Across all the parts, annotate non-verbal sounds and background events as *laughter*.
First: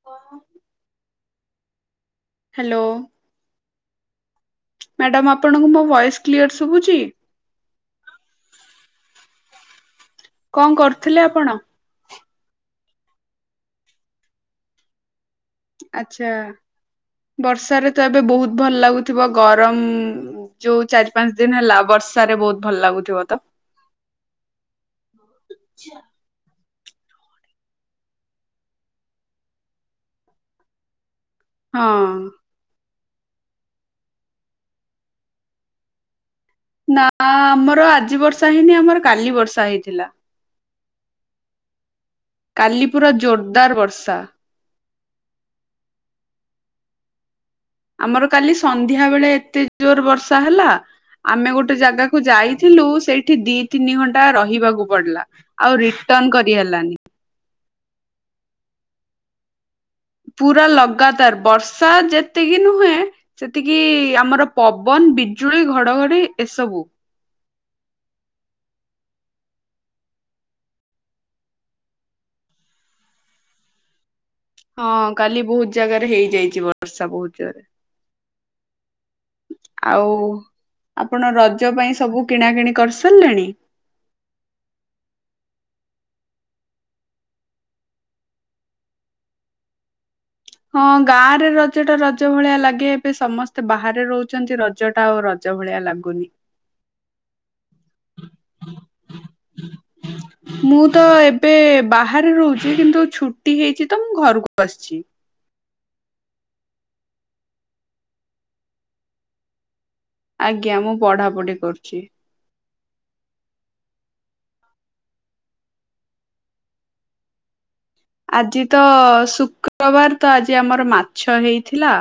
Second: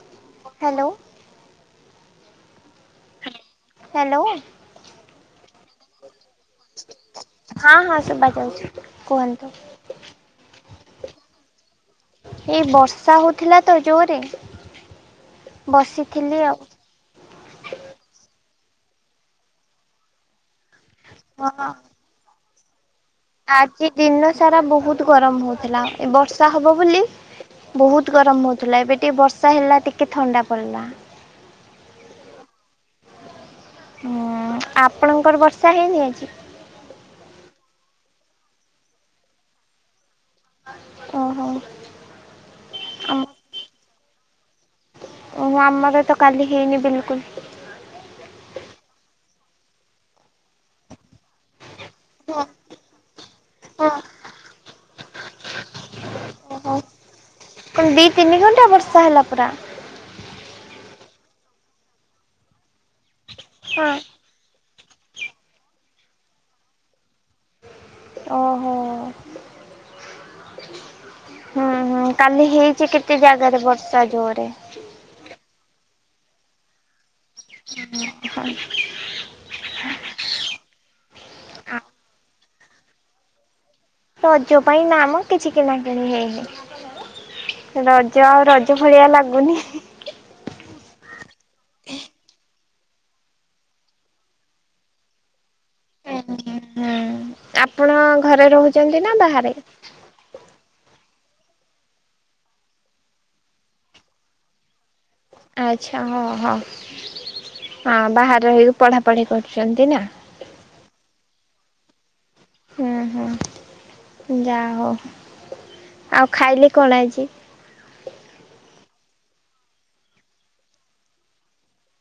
*unintelligible* Hello. Hello. Hello. Madam ଆପଣଙ୍କୁ ମୋ voice clear ସୁବୁଚି? ହଁ ହଁ ସୁବା ଯାଉଛି କୁହନ୍ତୁ। କଣ କରୁଥିଲେ ଆପଣ? ଏଇ ବର୍ଷା ହଉଥିଲା ତ ଜୋରେ। ଆଛା। ବସିଥିଲି ଆଉ ବର୍ଷାରେ ତ ଏବେ ବହୁତ ଭଲ ଲାଗୁଥିବ ଗରମ ଯୋଉ ଚାରି ପାଞ୍ଚ ଦିନ ହଁ। ହେଲା ବର୍ଷାରେ ବହୁତ ଭଲ ଲାଗୁଥିବ। ତ? ଆଜି ଦିନ ସାରା ବହୁତ ଗରମ ହଉଥିଲା ଏ ବର୍ଷା ହବ ବୋଲି ବହୁତ ଗରମ ହଉଥିଲା ଏବେ ଟିକେ ବର୍ଷା ହେଲା ଟିକେ ଥଣ୍ଡା ପଡିଲା। ହଁ। ହୁଁ ଆପଣଙ୍କର ବର୍ଷା ହେଇନି ଆଜି। ନା ଆମର ଆଜି ବର୍ଷା ହେଇନି ଆମର କାଲି ବର୍ଷା ହେଇଥିଲା। ଓହୋ। କାଲି ପୁରା ଆମ ଜୋରଦାର ବର୍ଷା। ଓ ଆମର ଏତ କାଲି ହେଇନି ବିଲକୁଲ। ଆମର କାଲି ସନ୍ଧ୍ୟା ବେଳେ ଏତେ ଜୋର ବର୍ଷା ହେଲା ଆମେ ଗୋଟେ ଜାଗା କୁ ହଁ ଯାଇଥିଲୁ ସେଇଠି ଦି ହଁ ତିନି ଘଣ୍ଟା ରହିବାକୁ ପଡିଲା ଆଉ ରିଟର୍ଣ କରି ଓହୋ। ହେଲାନି। କଣ ଦି ତିନି ଘଣ୍ଟା ବର୍ଷା ହେଲା ପୁରା। ପୁରା ଲଗାତାର ବର୍ଷା ଯେତିକି ନୁହେଁ ସେତିକି ହଁ ଆମର ପବନ ବିଜୁଳି ଘଡ଼ଘଡ଼ି ଏସବୁ। ଓହୋ। ହୁଁ ହୁଁ କାଲି ହେଇଛି କେତେ ଜାଗାରେ ବର୍ଷା ଯୋରେ। ହଁ କାଲି ବହୁତ ଜାଗାରେ ହେଇଯାଇଛି ବର୍ଷା ବହୁତ ଜୋରେ। ହଁ ଆଉ ଆପଣ ରଜ ପାଇଁ ସବୁ କିଣାକିଣି କରିସାରିଲେଣି। ରଜ ପାଇଁ ନାମ କିଛି କିଣାକିଣି ହେଇନି। ରଜ ଆଉ ରଜ ଭଳିଆ ଲାଗୁନି। ହଁ ଗାଁ ରେ ରଜ ଟା ରଜ ଭଳିଆ ଲାଗେ ଏବେ ସମସ୍ତେ ବାହାରେ ରହୁଛନ୍ତି ରଜ ଟା ଆଉ ରଜ ରଜଭଳିଆ ଲାଗୁନି। ହୁଁ ଆପଣ ଘରେ ରହୁଛନ୍ତି ନା ବାହାରେ। *inaudible* ମୁଁ ତ ଏବେ ବାହାରେ ରହୁଛି କିନ୍ତୁ ଛୁଟି ହେଇଛି ତ ମୁଁ ଘରକୁ ଆସିଛି। ଆଚ୍ଛା ହଁ ହଉ ହଁ ବାହାରେ ରହିକି ପଢ଼ାପଢ଼ି କରୁଛନ୍ତି ନା। ଆଜ୍ଞା ମୁଁ ପଢା ପଢି କରୁଛି। ହୁଁ ହୁଁ ଯା ହଉ ଆଉ ଖାଇଲେ କଣ ଆଜି? ଆଜି ତ ଶୁକ୍ରବାର ତ ଆଜି ଆମର ମାଛ ହେଇଥିଲା।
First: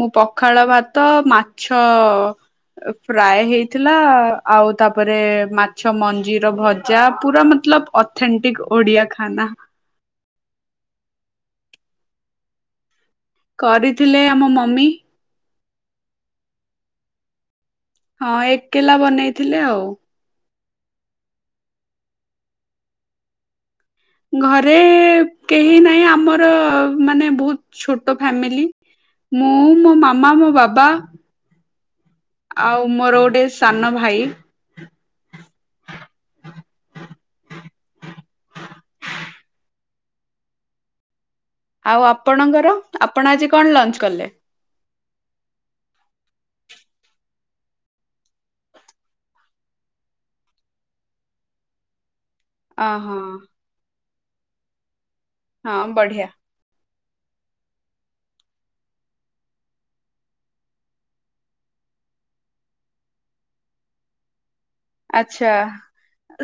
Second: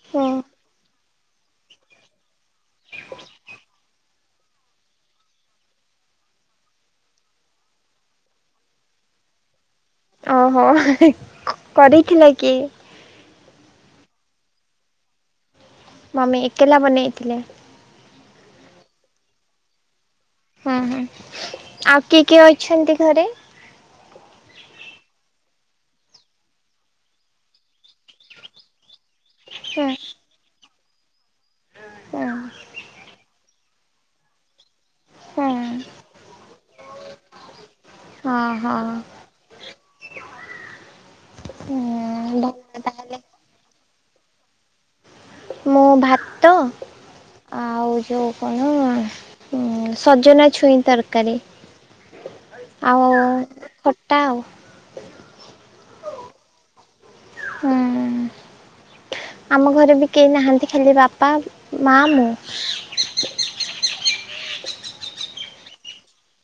ମୁଁ ପଖାଳ ଭାତ ମାଛ ଫ୍ରାଏ ହେଇଥିଲା ଆଉ ତାପରେ ମାଛ ମଞ୍ଜିର ଭଜା ପୁରା ମତଲବ ଅଥେଣ୍ଟିକ୍ ଓଡ଼ିଆ ଖାନା। ଓହୋ କରିଥିଲା କିଏ? କରିଥିଲେ ଆମ ମମି। ମମି ଏକଲା ବନେଇଥିଲେ। ହଁ ଏକଲା ବନେଇଥିଲେ ଆଉ। ହୁଁ ହୁଁ ଆଉ କିଏ କିଏ ଅଛନ୍ତି ଘରେ? ଘରେ କେହି ନାହିଁ ଆମର ମାନେ ବହୁତ ଛୋଟ ଫ୍ୟାମିଲି। ମୁଁ ହୁଁ ମୋ ମାମା ମୋ ବାବା ହୁଁ ଆଉ ମୋର ଗୋଟେ ସାନ ଭାଇ। ହୁଁ। *unintelligible* ହଁ ହଁ ଆଉ ହୁଁ ଭଲ ଆପଣଙ୍କର, ତାହେଲେ ଆପଣ ଆଜି କଣ ଲଞ୍ଚ କଲେ? ମୁଁ ଭାତ ଆଉ ଯୋଉ କଣ ଉଁ ସଜନା ଛୁଇଁ ତରକାରୀ। *unintelligible* ଆଉ ହଁ। ଖଟା ଆଉ। ହଁ ବଢିଆ। ହୁଁ। ଆମ ଘରେ ବି କେହି ନାହାନ୍ତି। ଖାଲି ବାପା ମା ମୁଁ। ଆଛା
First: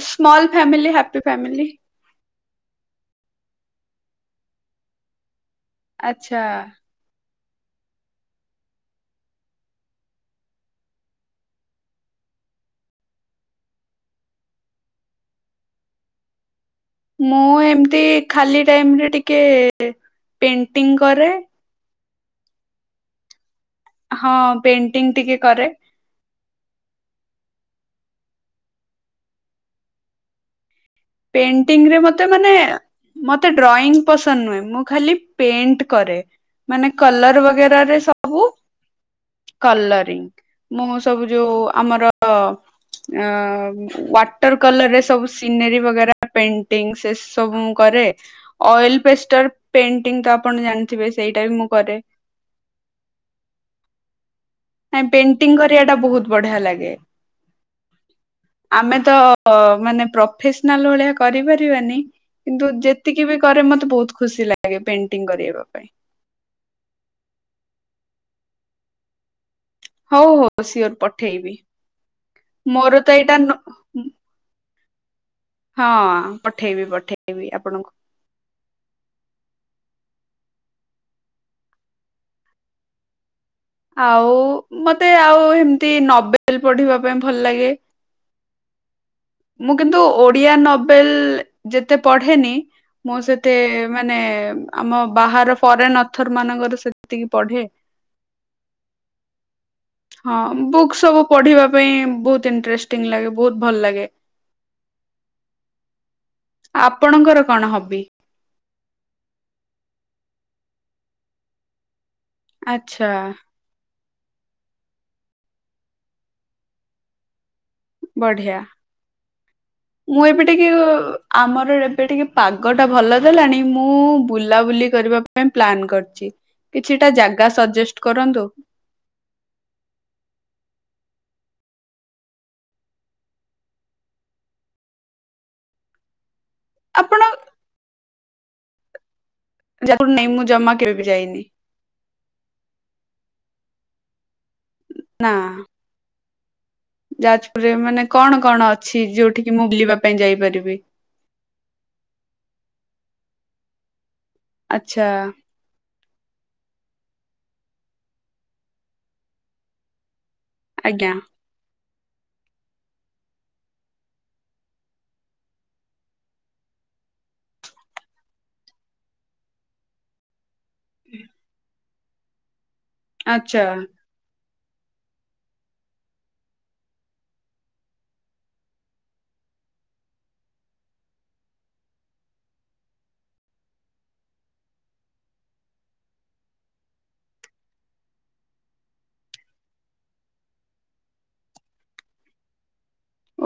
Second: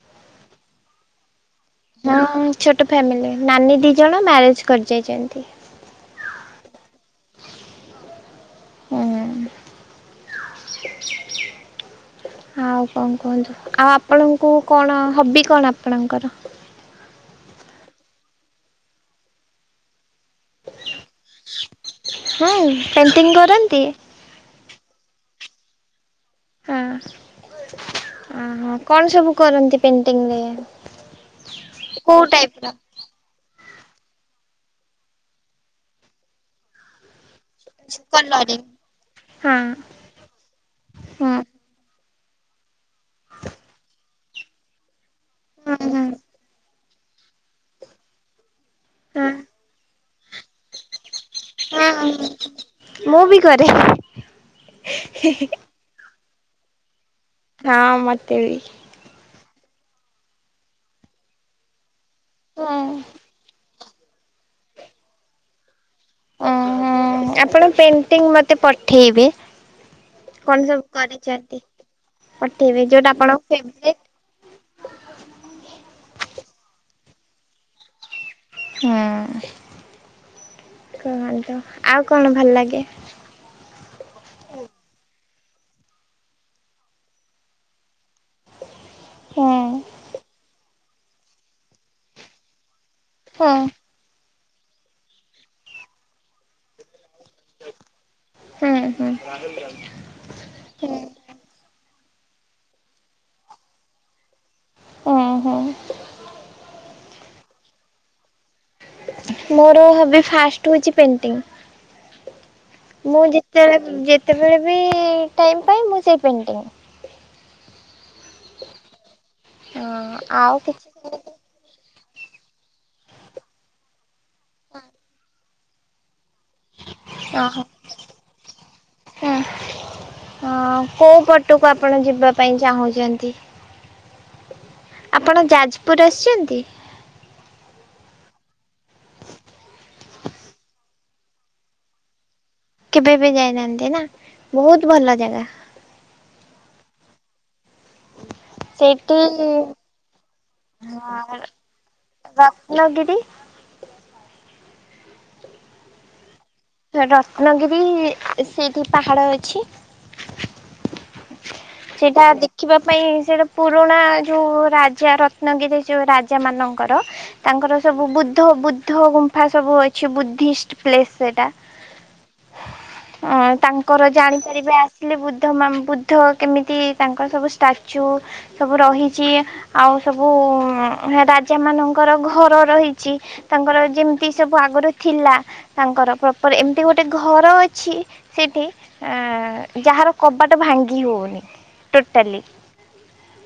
ସ୍ମଲ ଫ୍ୟାମିଲି ହାପି ଫ୍ଯାମିଲି। ହଁ ଉ ଛୋଟ ଫ୍ୟାମିଲି ନାନୀ ଦି ଜଣ ମ୍ୟାରେଜ କରି ଯାଇଛନ୍ତି। ଆଛା। ହୁଁ। ଆଉ କଣ କୁହନ୍ତୁ? ଆଉ ଆପଣଙ୍କୁ କଣ ହବି କଣ ଆପଣଙ୍କର। ମୁଁ ଏମିତି ଖାଲି ଟାଇମରେ ଟିକେ ପେଣ୍ଟିଂ କରେ। ହୁଁ ପେଣ୍ଟିଂ କରନ୍ତି। ହଁ ପେଣ୍ଟିଙ୍ଗ ଟିକେ କରେ। ହଁ ଅହୋ କଣ ସବୁ କରନ୍ତି ପେଣ୍ଟିଂ ରେ? ପେଣ୍ଟିଂରେ ମତେ ମାନେ। ମତେ ଡ୍ରଇଂ ପସନ୍ଦ ନୁହେଁ। ମୁଁ ଖାଲି ପେଣ୍ଟ କରେ ମାନେ କଲରବକ ପିଆରରେ ସବୁ କଲରିଂ ହଁ କଲରିଂ ମୁଁ ସବୁ ହଁ। ଯୋଉ ଆମର ତ ଆଁ ବ ୱାଟର କଲରରେ ସବୁ ସିନେରୀ ହୁଁ ହୁଁ। ପେଟିଂ ସେ ସବୁ ମୁଁ କରେ ଆଏଲେ ପେଷ୍ଟର ପେଣ୍ଟିଙ୍ଗ ତ ଆପଣ ଜାଣିଥିବେ, ସେଇଟା ବି ମୁଁ କରେ। ମୁଁ ବି କରେ। ନାଇ ପେଣ୍ଟିଙ୍ଗ କରିବା ଟା ବହୁତ ବଢିଆ ଲାଗେ। କାଁ ମତେବି। ଆମେ ତ ମାନେ ପ୍ରଫେସନାଲ ଭଳିଆ କରିପାରିବାନି। କିନ୍ତୁ ଯେତିକି ବି କରେ ମତେ ବହୁତ ଖୁସି ଲାଗେ ପେଣ୍ଟିଂ କରିବା ପାଇଁ। ଓହୋ ଆପଣ ପେଣ୍ଟିଂ ମତେ ପଠେଇବେ। ହଉ ହଉ କଣ ସବୁ ସିଓର ପଠେଇବି କରିଛନ୍ତି ପଠେଇବେ ମୋର ତ ଯୋଉଟା ଏଇଟା ଆପଣଙ୍କ ନ ଫେବ୍ରେଟ। ହଁ ପଠେଇବି ପଠେଇବି ଆପଣଙ୍କୁ। ହୁଁ କହନ୍ତୁ। ଆଉ କଣ ଭଲ ଲାଗେ। ଆଉ ମତେ ଆଉ ଏମିତି ନୋଭେଲ ପଢିବା ପାଇଁ ଭଲ ଲାଗେ। ହଁ *unintelligible* ମୁଁ କିନ୍ତୁ ଓଡିଆ ନବେଲ ଯେତେ ପଢେନି ମୁଁ ସେତେ ହୁଁ ମାନେ ଆମ ବାହାର ଫରେନ ଅଥର ମାନଙ୍କର ସେତିକି ପଢେ। ହୁଁ ହୁଁ। ହଁ ବୁକ୍ ସବୁ ପଢିବା ପାଇଁ ବହୁତ ଇଣ୍ଟରେଷ୍ଟିଙ୍ଗ ଲାଗେ ବହୁତ ଭଲ ଲାଗେ। ଓଁ ହୁଁ। ଆପଣଙ୍କର କଣ ହବି। ମୋର ହବି ଫାଷ୍ଟ ହଉଛି ପେଣ୍ଟିଂ। ଆଚ୍ଛା ମୁଁଯେ ଯେତେଳେ ଯେତେବେଳେ ବି ଟାଇମ ପାଏ ମୁଁ ସେଇ ପେଣ୍ଟିଙ୍ଗ। ବଢିଆ ହଁ ମୁଁ ଏବେ ଆଉ ଟିକେ କିଛି ଉ ସେମିତି ଆମର ଏବେ ଟିକେ ପାଗ ଟା ଭଲ ଦେଲାଣି। ମୁଁ ବୁଲାବୁଲି କରିବା ପ୍ଲାନ କରିଛି କିଛିଟା ଜାଗା ଓହୋ ସଜେଷ୍ଟ କରନ୍ତୁ। ହଁ। ହ କୋଉ ପଟକୁ ଆପଣ ଯିବା ପାଇଁ ଚାହୁଁଛନ୍ତି? ଆପଣ ଯାଜପୁର ଆସିଛନ୍ତି? ଆପଣ ଯାଜପୁର ନାଇ ମୁଁ ଜମା କେବେ ବି ଯାଇନି। କେବେ ବି ଯାଇନାହାନ୍ତି ନା ବହୁତ ଭଲ ନା। ଜାଗା। ଯାଜପୁରରେ ମାନେ କଣ କଣ ଅଛି ସେଇଠି ଯୋଉଠିକି ମୁଁ ବୁଲିବା ପାଇଁ ଯାଇପାରିବି? *inaudible* ରତ୍ନଗିରି। ଆଚ୍ଛା। ରତ୍ନଗିରି ସେଇଠି ପାହାଡ ଅଛି। ଆଜ୍ଞା। ସେଇଟା ଦେଖିବା ପାଇଁ ସେଇଟା ପୁରୁଣା ଯୋଉଁ ରାଜା ରତ୍ନଗିରି ଯୋଉ ରାଜା ମାନଙ୍କର। ତାଙ୍କର ସବୁ ବୁଦ୍ଧ ବୁଦ୍ଧ ଗୁମ୍ଫା ସବୁ ଅଛି ବୁଦ୍ଧି ପ୍ଲେସ ସେଇଟା। ଅ ଆଚ୍ଛା। ତାଙ୍କର ଜାଣିପାରିବେ ଆସିଲେ ବୁଦ୍ଧ ମା ବୁଦ୍ଧ କେମିତି ତାଙ୍କର ସବୁ ଷ୍ଟାଚ୍ୟୁ। ସବୁ ରହିଛି ଆଉ ସବୁ ରାଜା ମାନଙ୍କର ଘର ରହିଛି। ତାଙ୍କର ଯେମିତି ସବୁ ଆଗରୁ ଥିଲା। ତାଙ୍କର ପ୍ରପର ଏମିତି ଗୋଟେ ଘର ଅଛି ସେଠି ଯାହାର କବାଟ ଭାଙ୍ଗି ହଉନି ଟୋଟାଲି।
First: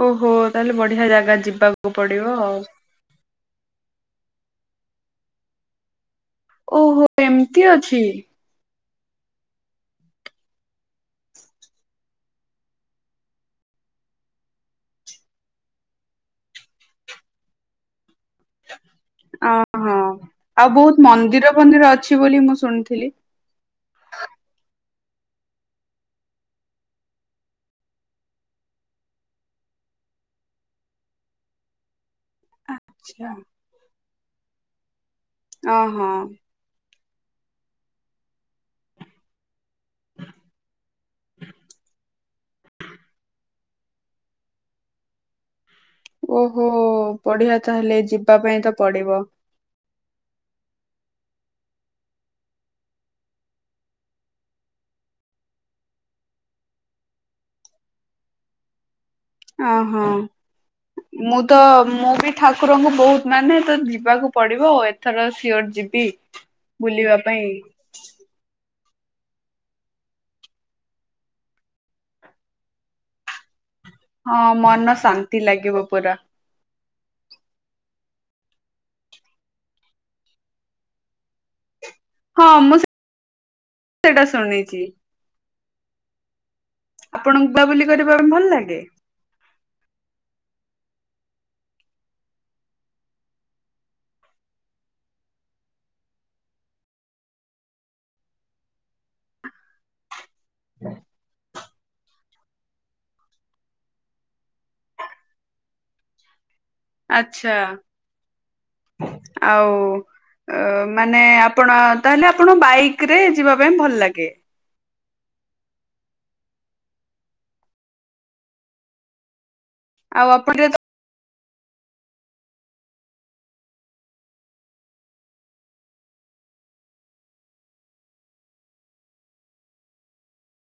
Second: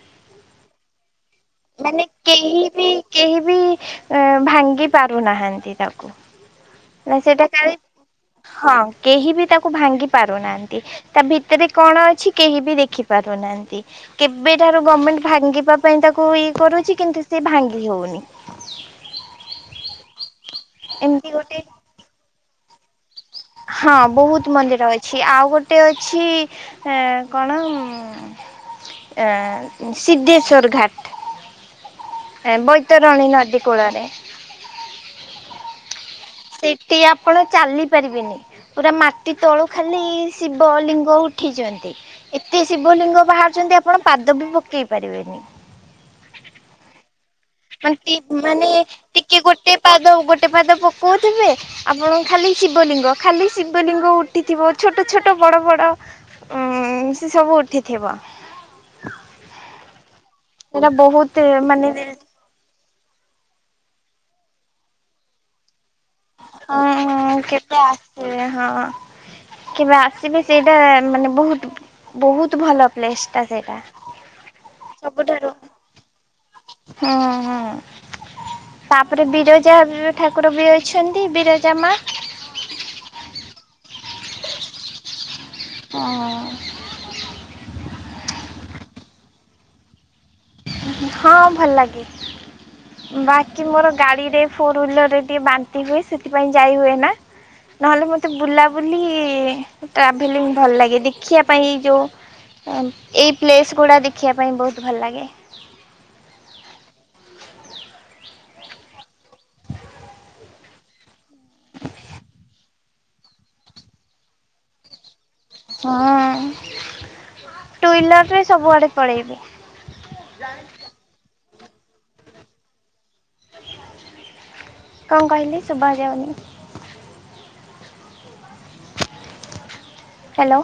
ଓହୋ ତାହେଲେ ବଢିଆ ଜାଗା ଯି ମାନେ କେହି ବି କେହି ବି ଭାଙ୍ଗି ପାରୁନାହାନ୍ତି ତାକୁ। ଓହୋ ନା ସେଟା କା ଏମିତି ଅଛି। ହଁ କେହି ବି ତାକୁ ଭାଙ୍ଗି ପାରୁନାହାନ୍ତି। ତା ଭିତରେ କଣ ଅଛି କେହି ବି ଦେଖି ପାରୁନାହାନ୍ତି। କେବେଟାରୁ ଗଭର୍ଣ୍ଣମେଣ୍ଟ ଭାଙ୍ଗିବା ପାଇଁ ତାକୁ ଇଏ କରୁଛି କିନ୍ତୁ ସି ଭାଙ୍ଗି ହଉନି। ଅହୋ ଆଉ ବହୁତ ଏମିତି ମନ୍ଦିର ଗୋଟେ ଫନ୍ଦିର ଅଛି ବୋଲି ମୁଁ ଶୁଣିଥିଲି? ହଁ ବହୁତ ମନ୍ଦିର ଅଛି ଆଉ ଗୋଟେ ଅଛି ଆ କଣ ସିଦ୍ଧେଶ୍ୱର ଘାଟ। ବୈତରଣୀ ଆଚ୍ଛା ନଦୀ କୂଳରେ। ଓହୋ। ସେଠି ଆପଣ ଚାଲି ପାରିବେନି ପୁରା ମାଟି ତଳକୁ। ଖାଲି ଶିବ ଲିଙ୍ଗ ଉଠିଛନ୍ତି ଏତେ ଶିବ ଲିଙ୍ଗ ବାହାରୁଛନ୍ତି ଆପଣ ପାଦ ବି ପକେଇ ପାରିବେନି। ଓହୋ। ବଢିଆ ମ ତାହେଲେ ଯିବା ପାଇଁ ମାନେ ତ ପଡିବ। ଟିକେ ଗୋଟେ ପାଦ ଗୋଟେ ପାଦ ପକଉଥିବେ। ଆପଣ ଖାଲି ଶିବଲିଙ୍ଗ ଖାଲି ଶିବଲିଙ୍ଗ ଉଠିଥିବ ଛୋଟ ଛୋଟ ବଡ ବଡ। ଉଁ ସେ ସବୁ ଉଠିଥିବ। ଓହୋ ସେଟା ବହୁତ ମୁଁ ତ ମାନେ ମୁଁ ବି ଠାକୁରଙ୍କୁ ବହୁତ ମାନେ ତ ଯିବାକୁ ପଡିବ ଆ ଏଥର ସିଓର ଯିବି। ହଁ ବୁଲିବା ହଁ ପାଇଁ। କେବେ ଆସିବେ ହଁ କେବେ ଆସିବେ ସେଇଟା ମାନେ ବହୁତ ବହୁତ ଭଲ ପ୍ଲେସ ଟା ସେଇଟା। ହଁ ମନ ଶାନ୍ତି ସବୁଠାରୁ ଲାଗିବ ପୁରା। ହୁଁ ହୁଁ। ତାପରେ ବିରଜା ଠାକୁର ବି ଅଛନ୍ତି ବିରଜା ମା। ହଁ ମୁଁ ସେଟା ଶୁଣିଛି। ହଁ। ଆପଣଙ୍କୁ ବୁଲାବୁଲି କରିବା ପାଇଁ ଭଲ ଲାଗେ? ହଁ ଭଲ ଲାଗେ। ବାକି ମୋର ଗାଡିରେ ଫୋର ହଲରରେ ଟିକେ ବାନ୍ତି ହୁଏ ସେଥିପାଇଁ ଯାଇ ହୁଏ ନା ନହେଲେ ମତେ ବୁଲାବୁଲି ଟ୍ରାଭେଲି ଭଲ ଲାଗେ ଦେଖିବା ପାଇଁ ଯୋଉ ଏଇ ପ୍ଲେସ୍ ଗୁଡା ଦେଖିବା ପାଇଁ ବହୁତ ଭଲ ଲାଗେ। ଆଛା ଆଉ ଅ ମାନେ ଆପଣ ତାହେଲେ ଆପଣ ବାଇକ ରେ ଯିବା ପାଇଁ ଭଲ ଲାଗେ। ହଁ ଟୁ ହିଲରରେ ସବୁଆଡେ ପଳେଇବେ। ଆଉ ଆପଣ ଯ କଣ କହିଲି ଶୁଭା ଯାଉନି। ହ୍ୟାଲୋ।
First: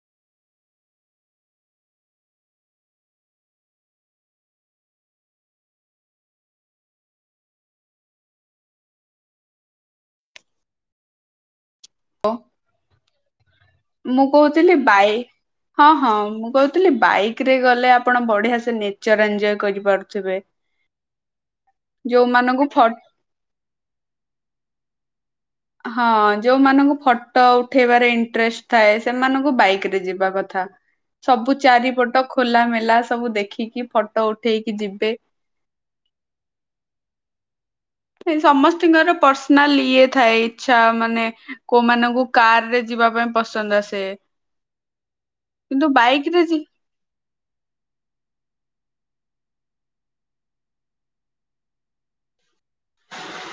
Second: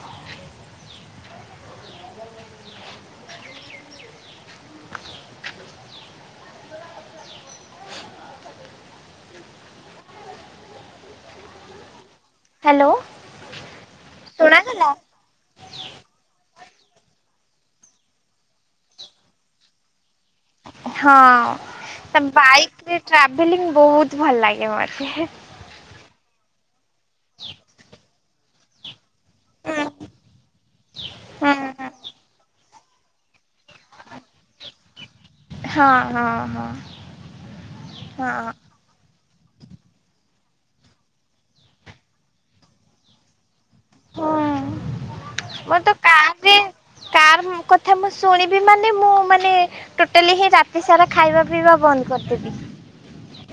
*inaudible* ହ୍ୟାଲୋ। ମୁଁ କହୁଥିଲି ଶୁଣାଗଲା ବାଇକ୍ ହଁ ହଁ ମୁଁ କହୁଥିଲି ବାଇକ୍ ରେ ଗଲେ ଆପଣ ବଢିଆ ସେ ନେଚର ଏନ୍ ଜୟ କରିପାରୁଥିବେ। ହଁ ଯୋଉମାନଙ୍କୁ ଫଟୋ ବାଇକରେ ଟ୍ରାଭେଲିଂ ବହୁତ ଭଲ ଲାଗେ ମତେ। ହଁ ଯୋଉମାନଙ୍କୁ ଫଟୋ ଉଠେଇବାରେ ଇଣ୍ଟରେଷ୍ଟ ଥାଏ ସେମାନଙ୍କୁ ହୁଁ ବାଇକରେ ଯିବା କଥା ସବୁ ହୁଁ ଚାରିପଟ ଖୋଲା ମେଲା ସବୁ ଦେଖିକି ଫଟୋ ଉଠେଇକି ଯିବେ। ହଁ ହଁ ହଁ। ନ ହଁ ସମସ୍ତଙ୍କିର ପର୍ସନାଲ ଇଏ ଥାଏ ଇଛା ମାନେ କୋଉମାନଙ୍କୁ କାରରେ ଯିବା ପାଇଁ ପସନ୍ଦ ଆସେ ସେ ହଁ ମୋର ତ କିନ୍ତୁ ବାଇକରେ କାରରେ ଜି କାର କଥା ମୁଁ ଶୁଣିବି ମାନେ ମୁଁ ମାନେ ଟୋଟାଲି ହିଁ ରାତି ସାରା ଖାଇବା ପିଇବା ବନ୍ଦ କରିଦେବି। *inaudible*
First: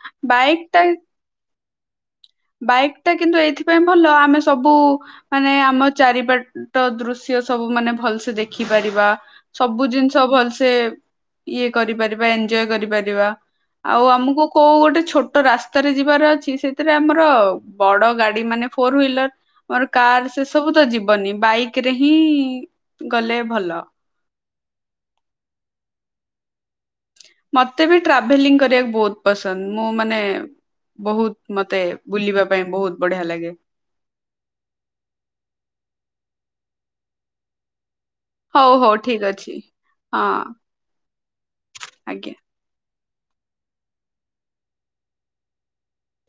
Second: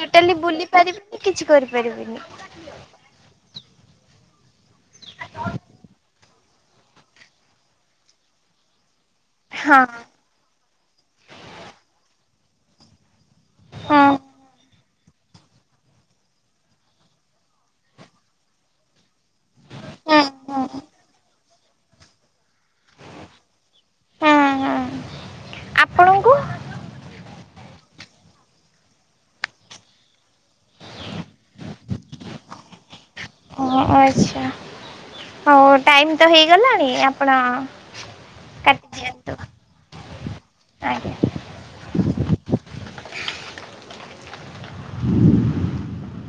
ଟୋଟାଲି ବୁଲି ବାଇକ୍ ଟା ପାରିବିନି କିଛି କରିପାରିବିନି ବାଇକ୍ ଟା କିନ୍ତୁ ଏଇଥିପାଇଁ ଭଲ ଆମେ ସବୁ ମାନେ ଆମ ଚାରିପଟ ତ ଦୃଶ୍ୟ ସବୁମାନେ ଭଲସେ ଦେଖିପାରିବା ହଁ ସବୁ ଜିନିଷ ଭଲସେ ଇଏ କରିପାରିବା ଏନଜୟ କରିପାରିବା ହଁ ଆଉ ଆମକୁ କୋଉ ଗୋଟେ ଛୋଟ ରାସ୍ତାରେ ଯିବାର ଅଛି ସେଥିରେ ଆମର ବଡଗାଡି ମାନେ ଫୋର ଭୀଲୱେର ମୋର ହଁ କାର୍ ସେ ହଁ। ସବୁ ତ ଯିବନି ବାଇକରେ ହିଁ ଗଲେ ଭଲ। ହଁ ହଁ ଆପଣ ମତେ ବି ଟ୍ରାଭେଲିଂ କରିବାକୁ ବହୁତ ପସନ୍ଦ ମୁଁ ମାନେ ବହୁତ ମତେ ବୁଲିବା ପାଇଁ ବହୁତ ବଢିଆ ଲାଗେ। ଓ ଆଚ୍ଛା ହଉ ଟାଇମ ତ ହେଇଗଲାଣି ଆପଣ ହଉ କାଟି ହଉ ଠିକ ଦିଅନ୍ତୁ ଅଛି ହଁ ଆଜ୍ଞା। ଆଜ୍ଞା। *inaudible*